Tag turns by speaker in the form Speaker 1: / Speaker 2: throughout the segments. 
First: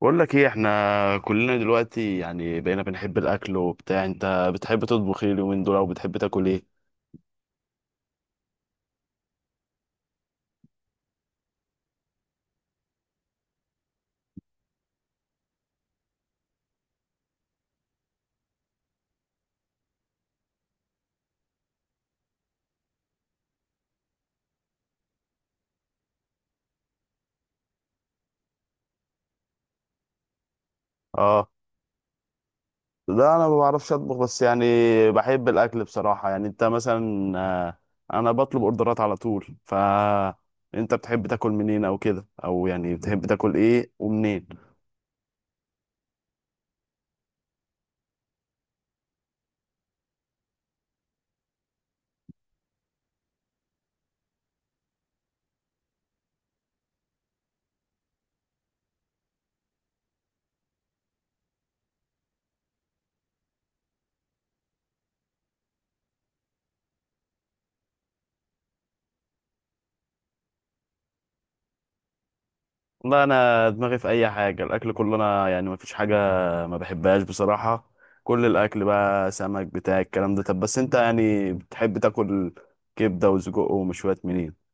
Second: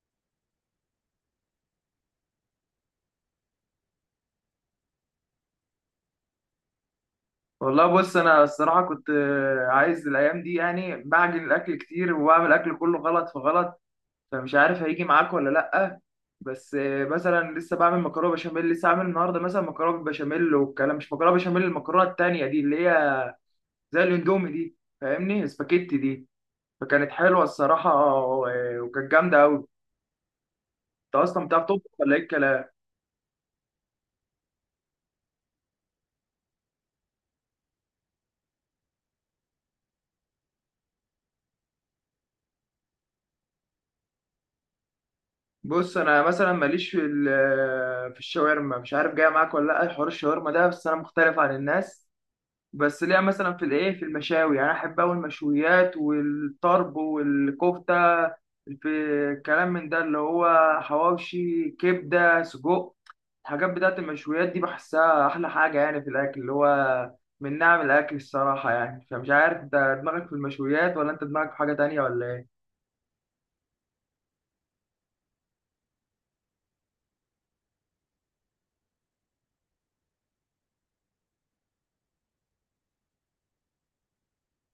Speaker 1: بقول لك ايه؟ احنا كلنا دلوقتي يعني بقينا بنحب الاكل وبتاع. انت بتحب تطبخ ايه اليومين دول، او بتحب تاكل ايه؟
Speaker 2: والله بص انا الصراحه كنت عايز الايام دي يعني بعجن الاكل كتير وبعمل اكل كله غلط في غلط. فمش عارف هيجي معاك ولا لا. بس مثلا لسه بعمل مكرونه بشاميل، لسه عامل النهارده مثلا مكرونه بالبشاميل والكلام، مش مكرونه بشاميل، المكرونه التانيه دي اللي هي زي الاندومي دي، فاهمني؟ سباكيتي دي. فكانت حلوه الصراحه وكانت جامده قوي. انت اصلا
Speaker 1: اه.
Speaker 2: بتعرف تطبخ ولا ايه الكلام؟
Speaker 1: لا انا ما بعرفش اطبخ، بس يعني بحب الاكل بصراحة. يعني انت مثلا، انا بطلب اوردرات على طول. ف انت بتحب تاكل منين او كده، او يعني بتحب تاكل ايه ومنين؟
Speaker 2: بص انا مثلا ماليش في في الشاورما، مش عارف جايه معاك ولا لا حوار الشاورما ده، بس انا مختلف عن الناس. بس ليها مثلا في الايه، في المشاوي، يعني أنا احب اوي المشويات والطرب والكفته، في كلام من ده اللي هو حواوشي، كبده، سجق. الحاجات بتاعت المشويات دي بحسها احلى حاجه يعني في الاكل، اللي هو من نعم الاكل الصراحه يعني. فمش عارف انت دماغك في المشويات ولا انت دماغك في حاجه تانية ولا ايه؟
Speaker 1: والله انا دماغي في اي حاجه، الاكل كله، انا يعني ما فيش حاجه ما بحبهاش بصراحه. كل الاكل بقى، سمك بتاع الكلام ده. طب بس انت يعني بتحب تاكل كبده وسجق ومشويات منين؟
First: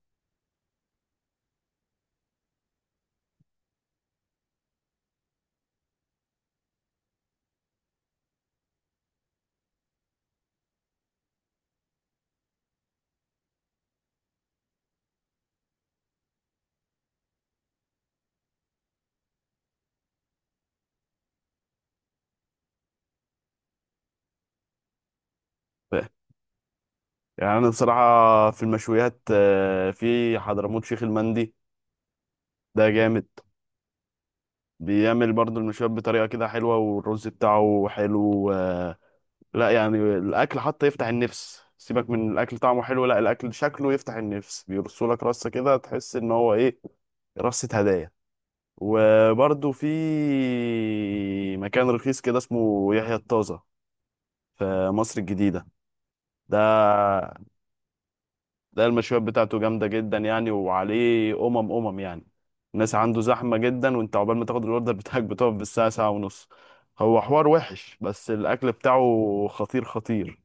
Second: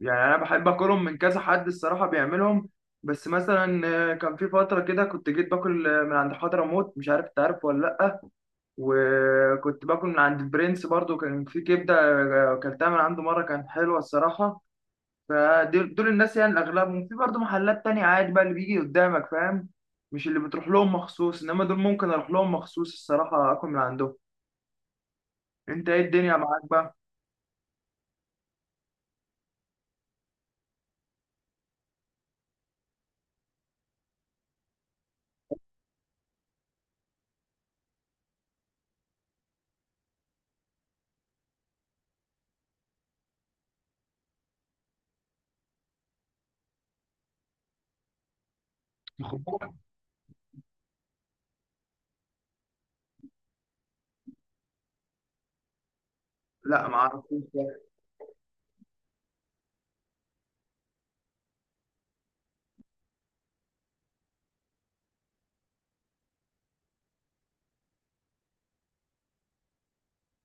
Speaker 2: يعني انا بحب اكلهم من كذا حد الصراحه بيعملهم. بس مثلا كان في فتره كده كنت جيت باكل من عند حضرموت، مش عارف انت عارف ولا لا. وكنت باكل من عند برنس برضو، كان في كبدة أكلتها من عنده مرة كانت حلوة الصراحة. فدول الناس يعني، الأغلبهم في برضو محلات تانية عادي بقى اللي بيجي قدامك، فاهم؟ مش اللي بتروح لهم مخصوص، إنما دول ممكن أروح لهم مخصوص الصراحة، أكل من عندهم. أنت إيه
Speaker 1: ف-
Speaker 2: الدنيا معاك بقى؟
Speaker 1: يعني انا بصراحه في المشويات، في حضرموت شيخ المندي، ده جامد. بيعمل برضو المشويات بطريقه كده حلوه، والرز بتاعه حلو. لا يعني الاكل حتى يفتح النفس. سيبك من الاكل طعمه حلو، لا الاكل شكله يفتح النفس. بيرسولك رصه كده، تحس ان هو ايه، رصة هدايا.
Speaker 2: مخبوط.
Speaker 1: وبرضه في مكان رخيص كده، اسمه يحيى الطازة في مصر الجديدة. ده
Speaker 2: لا معرفوش ده.
Speaker 1: ده المشويات بتاعته جامدة جدا يعني. وعليه أمم أمم يعني الناس عنده زحمة جدا، وانت عقبال ما تاخد الأوردر بتاعك بتقف بالساعة، ساعة ونص. هو حوار وحش بس الأكل بتاعه خطير خطير.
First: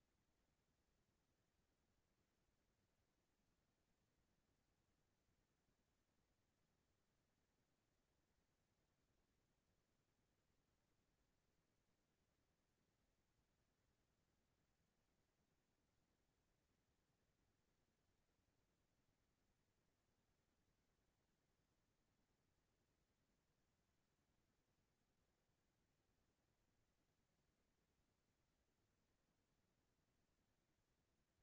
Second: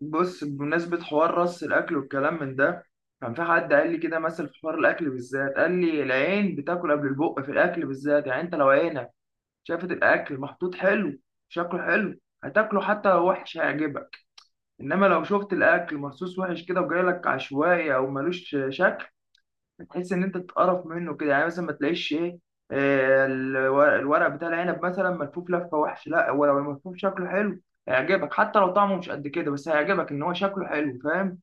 Speaker 2: بص، بمناسبة حوار رص الأكل والكلام من ده، كان في حد قال لي كده مثل في حوار الأكل بالذات، قال لي العين بتاكل قبل البق في الأكل بالذات. يعني أنت لو عينك شافت الاكل محطوط حلو، شكله حلو، هتاكله حتى لو وحش، هيعجبك. انما لو شفت الاكل مرصوص وحش كده وجايلك عشوائي او ملوش شكل، هتحس ان انت تتقرف منه كده. يعني مثلا ما تلاقيش ايه، الورق بتاع العنب مثلا ملفوف لفه وحش، لا. هو لو الملفوف شكله حلو هيعجبك حتى لو طعمه مش قد كده، بس هيعجبك ان هو شكله حلو، فاهم؟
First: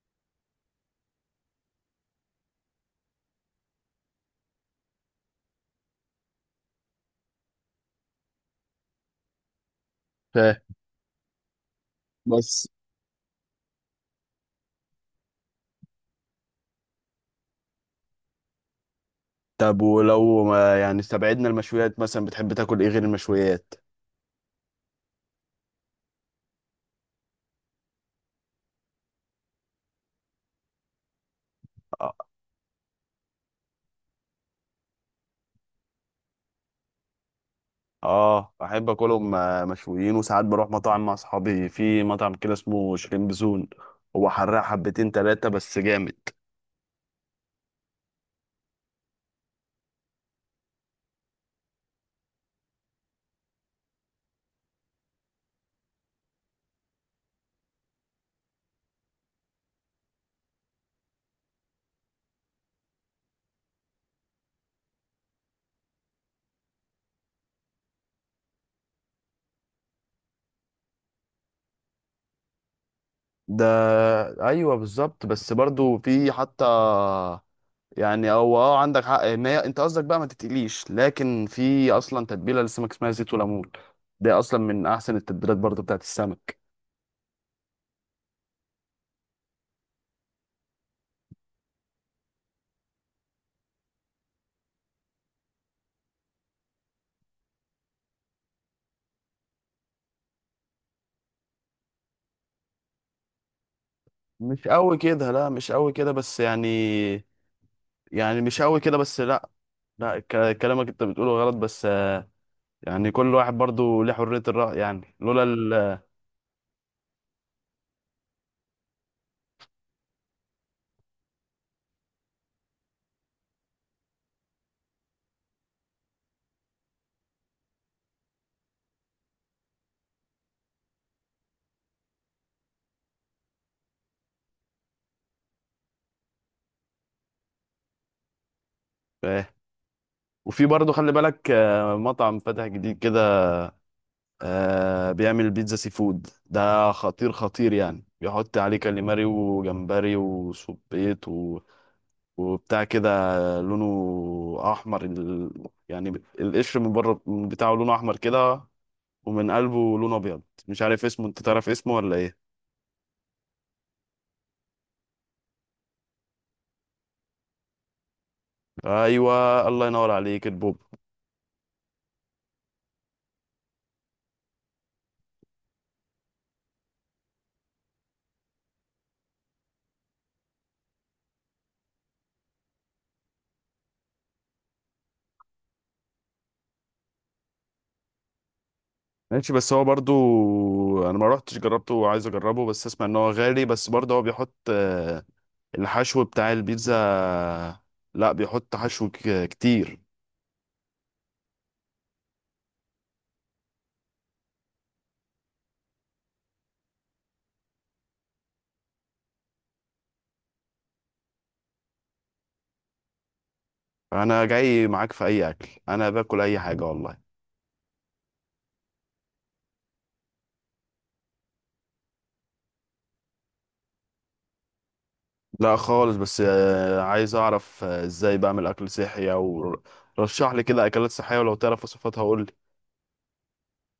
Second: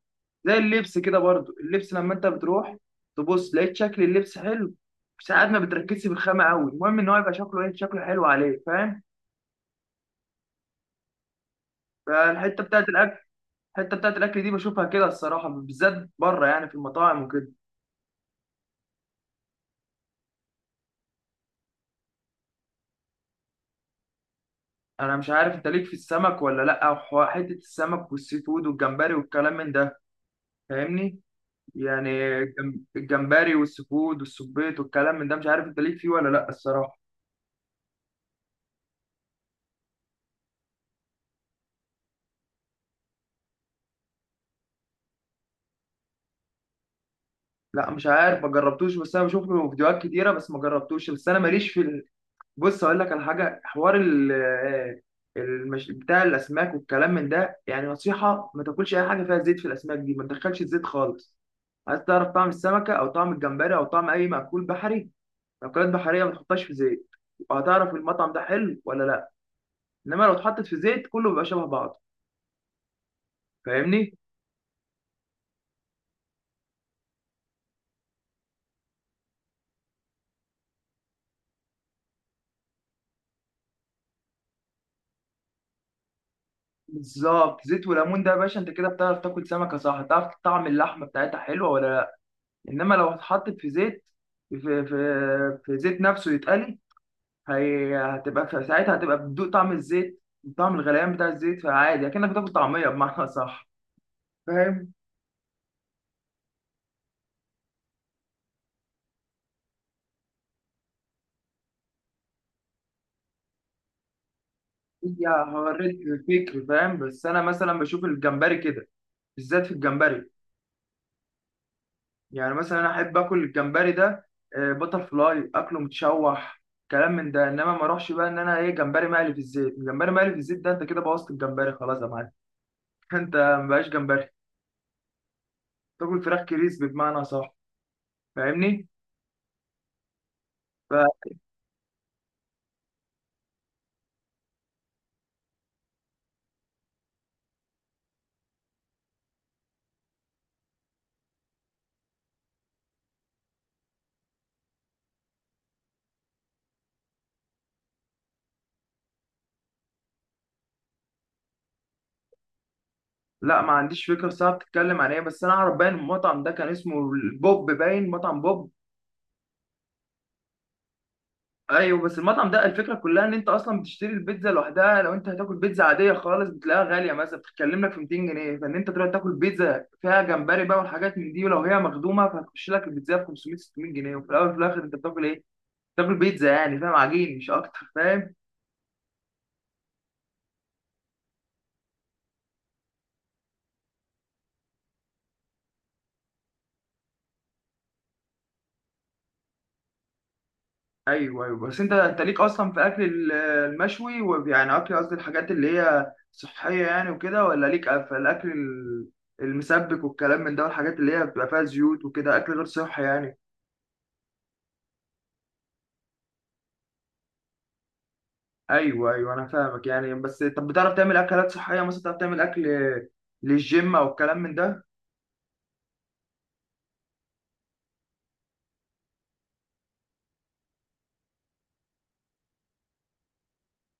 Speaker 2: زي اللبس كده برضو، اللبس لما انت بتروح تبص لقيت شكل اللبس حلو، ساعات ما بتركزش في الخامة قوي، المهم ان هو يبقى شكله ايه، شكله حلو عليه، فاهم؟
Speaker 1: فاهم.
Speaker 2: فالحته
Speaker 1: بس
Speaker 2: بتاعت الاكل، الحته بتاعت الاكل دي بشوفها كده الصراحه بالذات بره، يعني في المطاعم وكده.
Speaker 1: طب ولو ما يعني استبعدنا المشويات، مثلا بتحب تاكل ايه غير المشويات؟
Speaker 2: انا مش عارف انت ليك في السمك ولا لا، أو حته السمك والسي فود والجمبري والكلام من ده، فاهمني؟ يعني الجمبري والسي فود والسبيط والكلام من ده، مش عارف انت ليك فيه ولا لا الصراحه.
Speaker 1: اه احب اكلهم مشويين. وساعات بروح مطاعم مع اصحابي، في مطعم كده اسمه شريم بزون، هو حراق حبتين تلاتة بس جامد.
Speaker 2: لا مش عارف، ما جربتوش، بس انا بشوف له فيديوهات كتيره، بس ما جربتوش، بس انا ماليش في. بص اقول لك على حاجه، حوار ال آه، بتاع الاسماك والكلام من ده، يعني نصيحه ما تاكلش اي حاجه فيها زيت في الاسماك دي، ما تدخلش الزيت خالص. عايز تعرف طعم السمكه او طعم الجمبري او طعم اي مأكول بحري، مأكولات بحريه، ما تحطهاش في زيت، وهتعرف المطعم ده حلو ولا لا. انما لو اتحطت في زيت، كله بيبقى شبه بعضه،
Speaker 1: ده
Speaker 2: فاهمني؟
Speaker 1: ايوه بالظبط. بس برضو في حتى، يعني هو اه عندك حق ان هي، انت قصدك بقى ما تتقليش، لكن في اصلا تتبيله للسمك اسمها زيت وليمون. ده اصلا من احسن التتبيلات برضو بتاعت السمك.
Speaker 2: بالظبط، زيت وليمون ده يا باشا، انت كده بتعرف تاكل سمكه صح، تعرف طعم اللحمه بتاعتها حلوه ولا لا. انما لو اتحطت في زيت، في، في زيت نفسه يتقلي، هي هتبقى في ساعتها هتبقى بتدوق طعم الزيت، طعم الغليان بتاع الزيت، فعادي اكنك بتاكل طعميه بمعنى صح،
Speaker 1: مش
Speaker 2: فاهم؟
Speaker 1: قوي كده، لا مش قوي كده بس يعني، يعني مش قوي كده بس. لا لا، كلامك انت بتقوله غلط. بس يعني كل واحد برضو ليه حرية الرأي. يعني
Speaker 2: هي
Speaker 1: لولا ال
Speaker 2: هوريك الفكر، فاهم؟ بس انا مثلا بشوف الجمبري كده، بالذات في الجمبري، يعني مثلا انا احب اكل الجمبري ده بتر فلاي، اكله متشوح، كلام من ده. انما ما اروحش بقى ان انا ايه، جمبري مقلي في الزيت؟ الجمبري مقلي في الزيت ده انت كده بوظت الجمبري خلاص يا معلم. انت مبقاش جمبري، تاكل فراخ كريسبي بمعنى صح، فاهمني؟
Speaker 1: آه. وفي برضو خلي بالك، مطعم فتح جديد كده، بيعمل بيتزا سي فود ده خطير خطير. يعني بيحط عليه كاليماري وجمبري وسبيط وبتاع كده. لونه أحمر يعني القشر من بره بتاعه لونه أحمر كده. ومن قلبه لونه أبيض. مش عارف اسمه، أنت تعرف اسمه ولا إيه؟
Speaker 2: لا ما عنديش فكره الساعه بتتكلم عن ايه، بس انا اعرف باين المطعم ده كان اسمه بوب، باين مطعم بوب.
Speaker 1: أيوه الله ينور عليك، البوب.
Speaker 2: ايوه، بس المطعم ده الفكره كلها ان انت اصلا بتشتري البيتزا لوحدها. لو انت هتاكل بيتزا عاديه خالص بتلاقيها غاليه، مثلا بتتكلم لك في 200 جنيه، فان انت تروح تاكل بيتزا فيها جمبري بقى والحاجات من دي ولو هي مخدومه، فهتخش لك البيتزا ب 500 600 جنيه، وفي الاول وفي الاخر انت بتاكل ايه؟ بتاكل بيتزا يعني، فاهم؟ عجين مش اكتر، فاهم؟
Speaker 1: ماشي. بس هو برضو انا ما روحتش جربته، وعايز اجربه. بس اسمع ان هو غالي، بس برضه هو بيحط الحشو بتاع البيتزا. لا بيحط حشو كتير.
Speaker 2: ايوه ايوه، بس انت ليك اصلا في اكل المشوي ويعني اكل، قصدي الحاجات اللي هي صحيه يعني وكده، ولا ليك في الاكل المسبك والكلام من ده والحاجات اللي هي بتبقى فيها زيوت وكده، اكل غير صحي يعني.
Speaker 1: انا جاي معاك في اي اكل، انا باكل اي حاجة والله.
Speaker 2: ايوه ايوه انا فاهمك يعني، بس طب بتعرف تعمل اكلات صحيه؟ مثلا بتعرف تعمل اكل للجيم او الكلام من ده؟
Speaker 1: لا خالص. بس عايز اعرف ازاي بعمل اكل صحي، او رشح لي كده اكلات صحية، ولو تعرف وصفاتها قول لي.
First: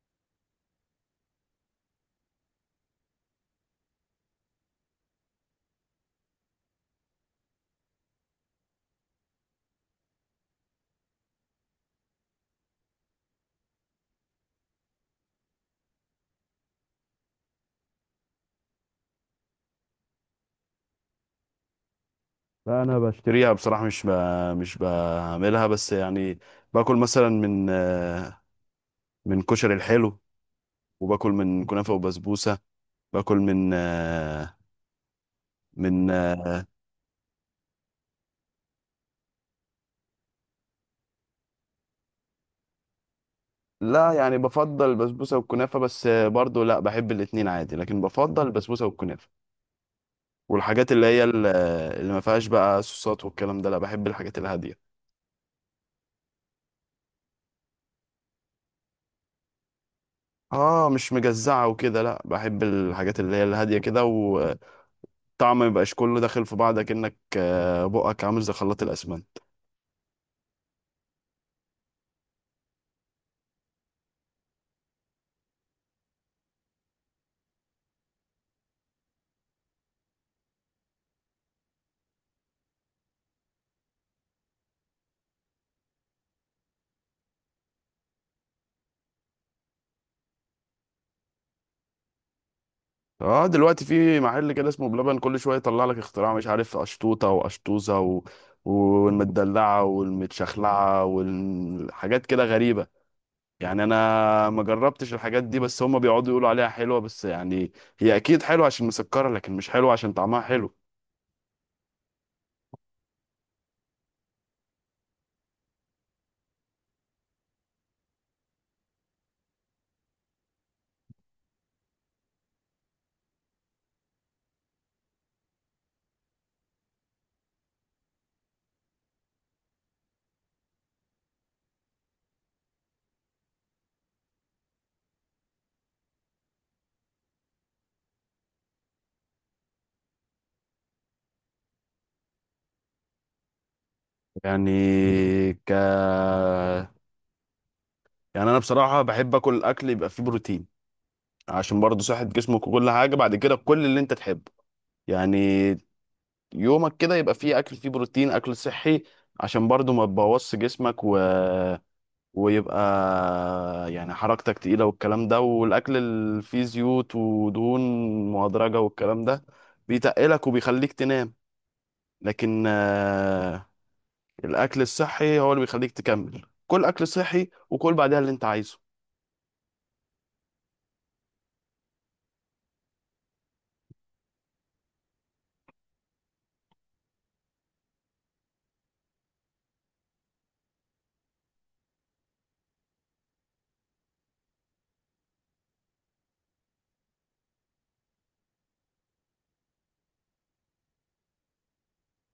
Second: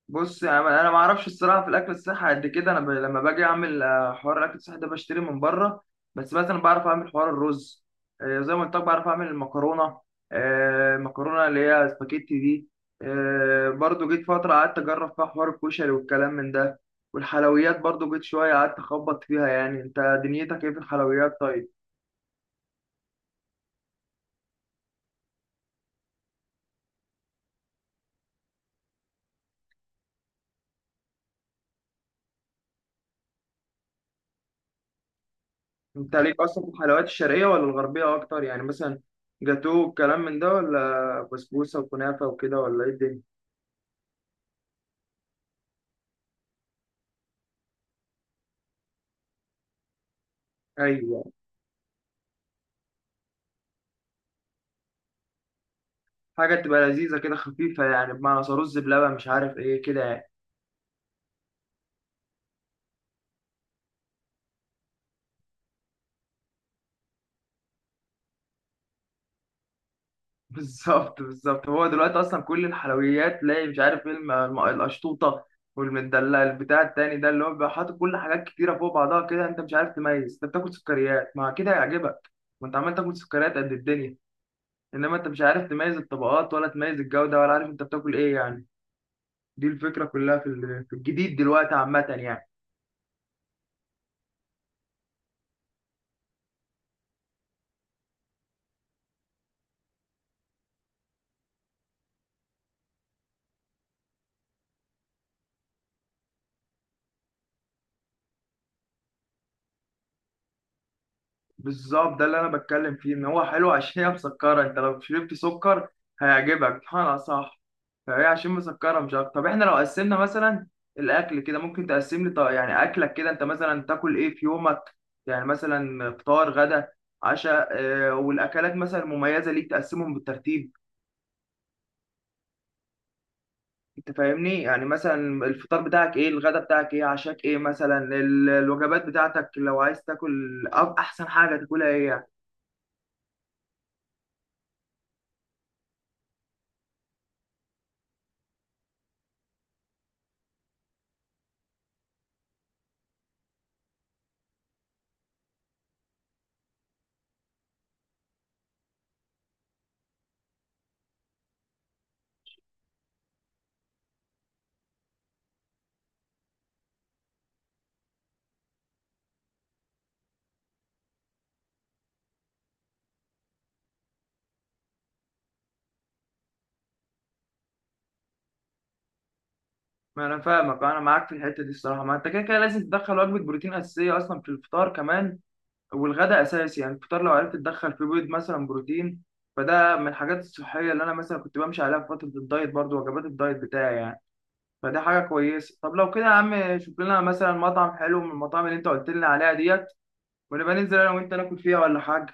Speaker 2: بص يا عم، انا ما اعرفش الصراحه في الاكل الصحي قد كده. انا لما باجي اعمل حوار الاكل الصحي ده بشتري من بره. بس مثلا بعرف اعمل حوار الرز، زي ما قلت لك بعرف اعمل المكرونه، المكرونه اللي هي سباكيتي دي. برضو جيت فتره قعدت اجرب فيها حوار الكشري والكلام من ده، والحلويات برضو جيت شويه قعدت اخبط فيها. يعني انت دنيتك ايه في الحلويات طيب؟
Speaker 1: لا انا بشتري، بشتريها بصراحة، مش بعملها بس يعني. باكل مثلا من من كشري الحلو. وباكل من كنافة وبسبوسة. باكل من من
Speaker 2: انت ليك اصلا في الحلويات الشرقيه ولا الغربيه اكتر؟ يعني مثلا جاتوه والكلام من ده، ولا بسبوسه وكنافه وكده، ولا ايه الدنيا؟
Speaker 1: لا يعني بفضل البسبوسه والكنافه. بس برضو لا بحب الاتنين عادي، لكن بفضل البسبوسه والكنافه. والحاجات اللي هي
Speaker 2: ايوه،
Speaker 1: اللي ما فيهاش بقى صوصات والكلام ده. لا بحب الحاجات الهاديه.
Speaker 2: حاجة تبقى لذيذة كده خفيفة، يعني بمعنى رز بلبن، مش عارف ايه كده يعني.
Speaker 1: اه مش مجزعه وكده. لا بحب الحاجات اللي هي الهاديه كده، وطعم ما يبقاش كله داخل في بعض، كأنك بقك عامل زي خلاط الاسمنت.
Speaker 2: بالظبط بالظبط. هو دلوقتي اصلا كل الحلويات تلاقي مش عارف ايه، القشطوطة والمدلع البتاع التاني ده، اللي هو بيبقى حاطط كل حاجات كتيرة فوق بعضها كده، انت مش عارف تميز، انت بتاكل سكريات، مع كده هيعجبك وانت عمال تاكل سكريات قد الدنيا. انما انت مش عارف تميز الطبقات ولا تميز الجودة ولا عارف انت بتاكل ايه يعني. دي الفكرة كلها في في الجديد دلوقتي عامة يعني.
Speaker 1: اه دلوقتي في محل كده اسمه بلبن، كل شويه يطلع لك اختراع، مش عارف اشطوطه واشطوزه والمدلعه والمتشخلعه والحاجات كده غريبه. يعني انا ما جربتش الحاجات دي، بس هم بيقعدوا يقولوا عليها حلوه. بس يعني هي اكيد حلوه عشان مسكره، لكن مش حلوه عشان طعمها حلو.
Speaker 2: بالظبط، ده اللي انا بتكلم فيه، ان هو حلو عشان هي مسكره. انت لو شربت سكر هيعجبك بمعنى صح، فهي عشان مسكره مش اكتر. طب احنا لو قسمنا مثلا الاكل كده، ممكن تقسم لي طيب يعني اكلك كده، انت مثلا تاكل ايه في يومك؟ يعني مثلا فطار، غدا، عشاء، والاكلات مثلا المميزه ليك، تقسمهم بالترتيب، انت فاهمني؟ يعني مثلا الفطار بتاعك ايه، الغدا بتاعك ايه، عشاك ايه، مثلا الوجبات بتاعتك لو عايز تاكل، أو احسن حاجه تاكلها ايه يعني.
Speaker 1: يعني ك يعني انا بصراحه بحب اكل اكل يبقى فيه بروتين. عشان برضه صحه جسمك، وكل حاجه بعد كده كل اللي انت تحبه يعني. يومك كده يبقى فيه اكل فيه بروتين، اكل صحي، عشان برضو ما تبوظش جسمك، و... ويبقى يعني حركتك تقيلة. والكلام ده، والاكل اللي فيه زيوت ودهون مهدرجة والكلام ده، بيتقلك وبيخليك تنام. لكن الاكل الصحي هو اللي بيخليك تكمل، كل اكل صحي وكل بعدها اللي انت عايزه.
Speaker 2: ما انا فاهمك، انا معاك في الحته دي الصراحه. ما انت كده كده لازم تدخل وجبه بروتين اساسيه اصلا في الفطار كمان، والغداء اساسي. يعني الفطار لو عرفت تدخل فيه بيض مثلا، بروتين، فده من الحاجات الصحيه اللي انا مثلا كنت بمشي عليها في فتره الدايت، برضو وجبات الدايت بتاعي يعني، فدي حاجه كويسه. طب لو كده يا عم، شوف لنا مثلا مطعم حلو من المطاعم اللي انت قلت لنا عليها ديت، ونبقى ننزل انا وانت ناكل فيها ولا حاجه.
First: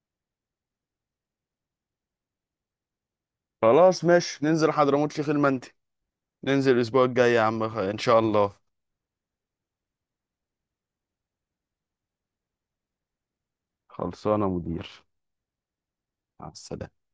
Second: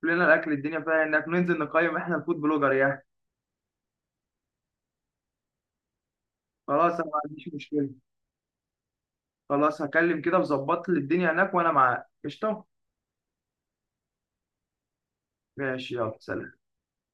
Speaker 2: شوف لنا الاكل الدنيا فيها إيه، انك ننزل نقيم احنا الفود بلوجر يعني.
Speaker 1: خلاص ماشي، ننزل حضرموت شيخ المندي. ننزل
Speaker 2: خلاص
Speaker 1: الاسبوع
Speaker 2: انا ما
Speaker 1: الجاي يا
Speaker 2: عنديش
Speaker 1: عم،
Speaker 2: مشكله،
Speaker 1: ان شاء الله.
Speaker 2: خلاص هكلم كده وظبط لي الدنيا هناك وانا معاك قشطه.
Speaker 1: خلصانه يا مدير.
Speaker 2: ماشي، يلا
Speaker 1: مع
Speaker 2: سلام.
Speaker 1: السلامه.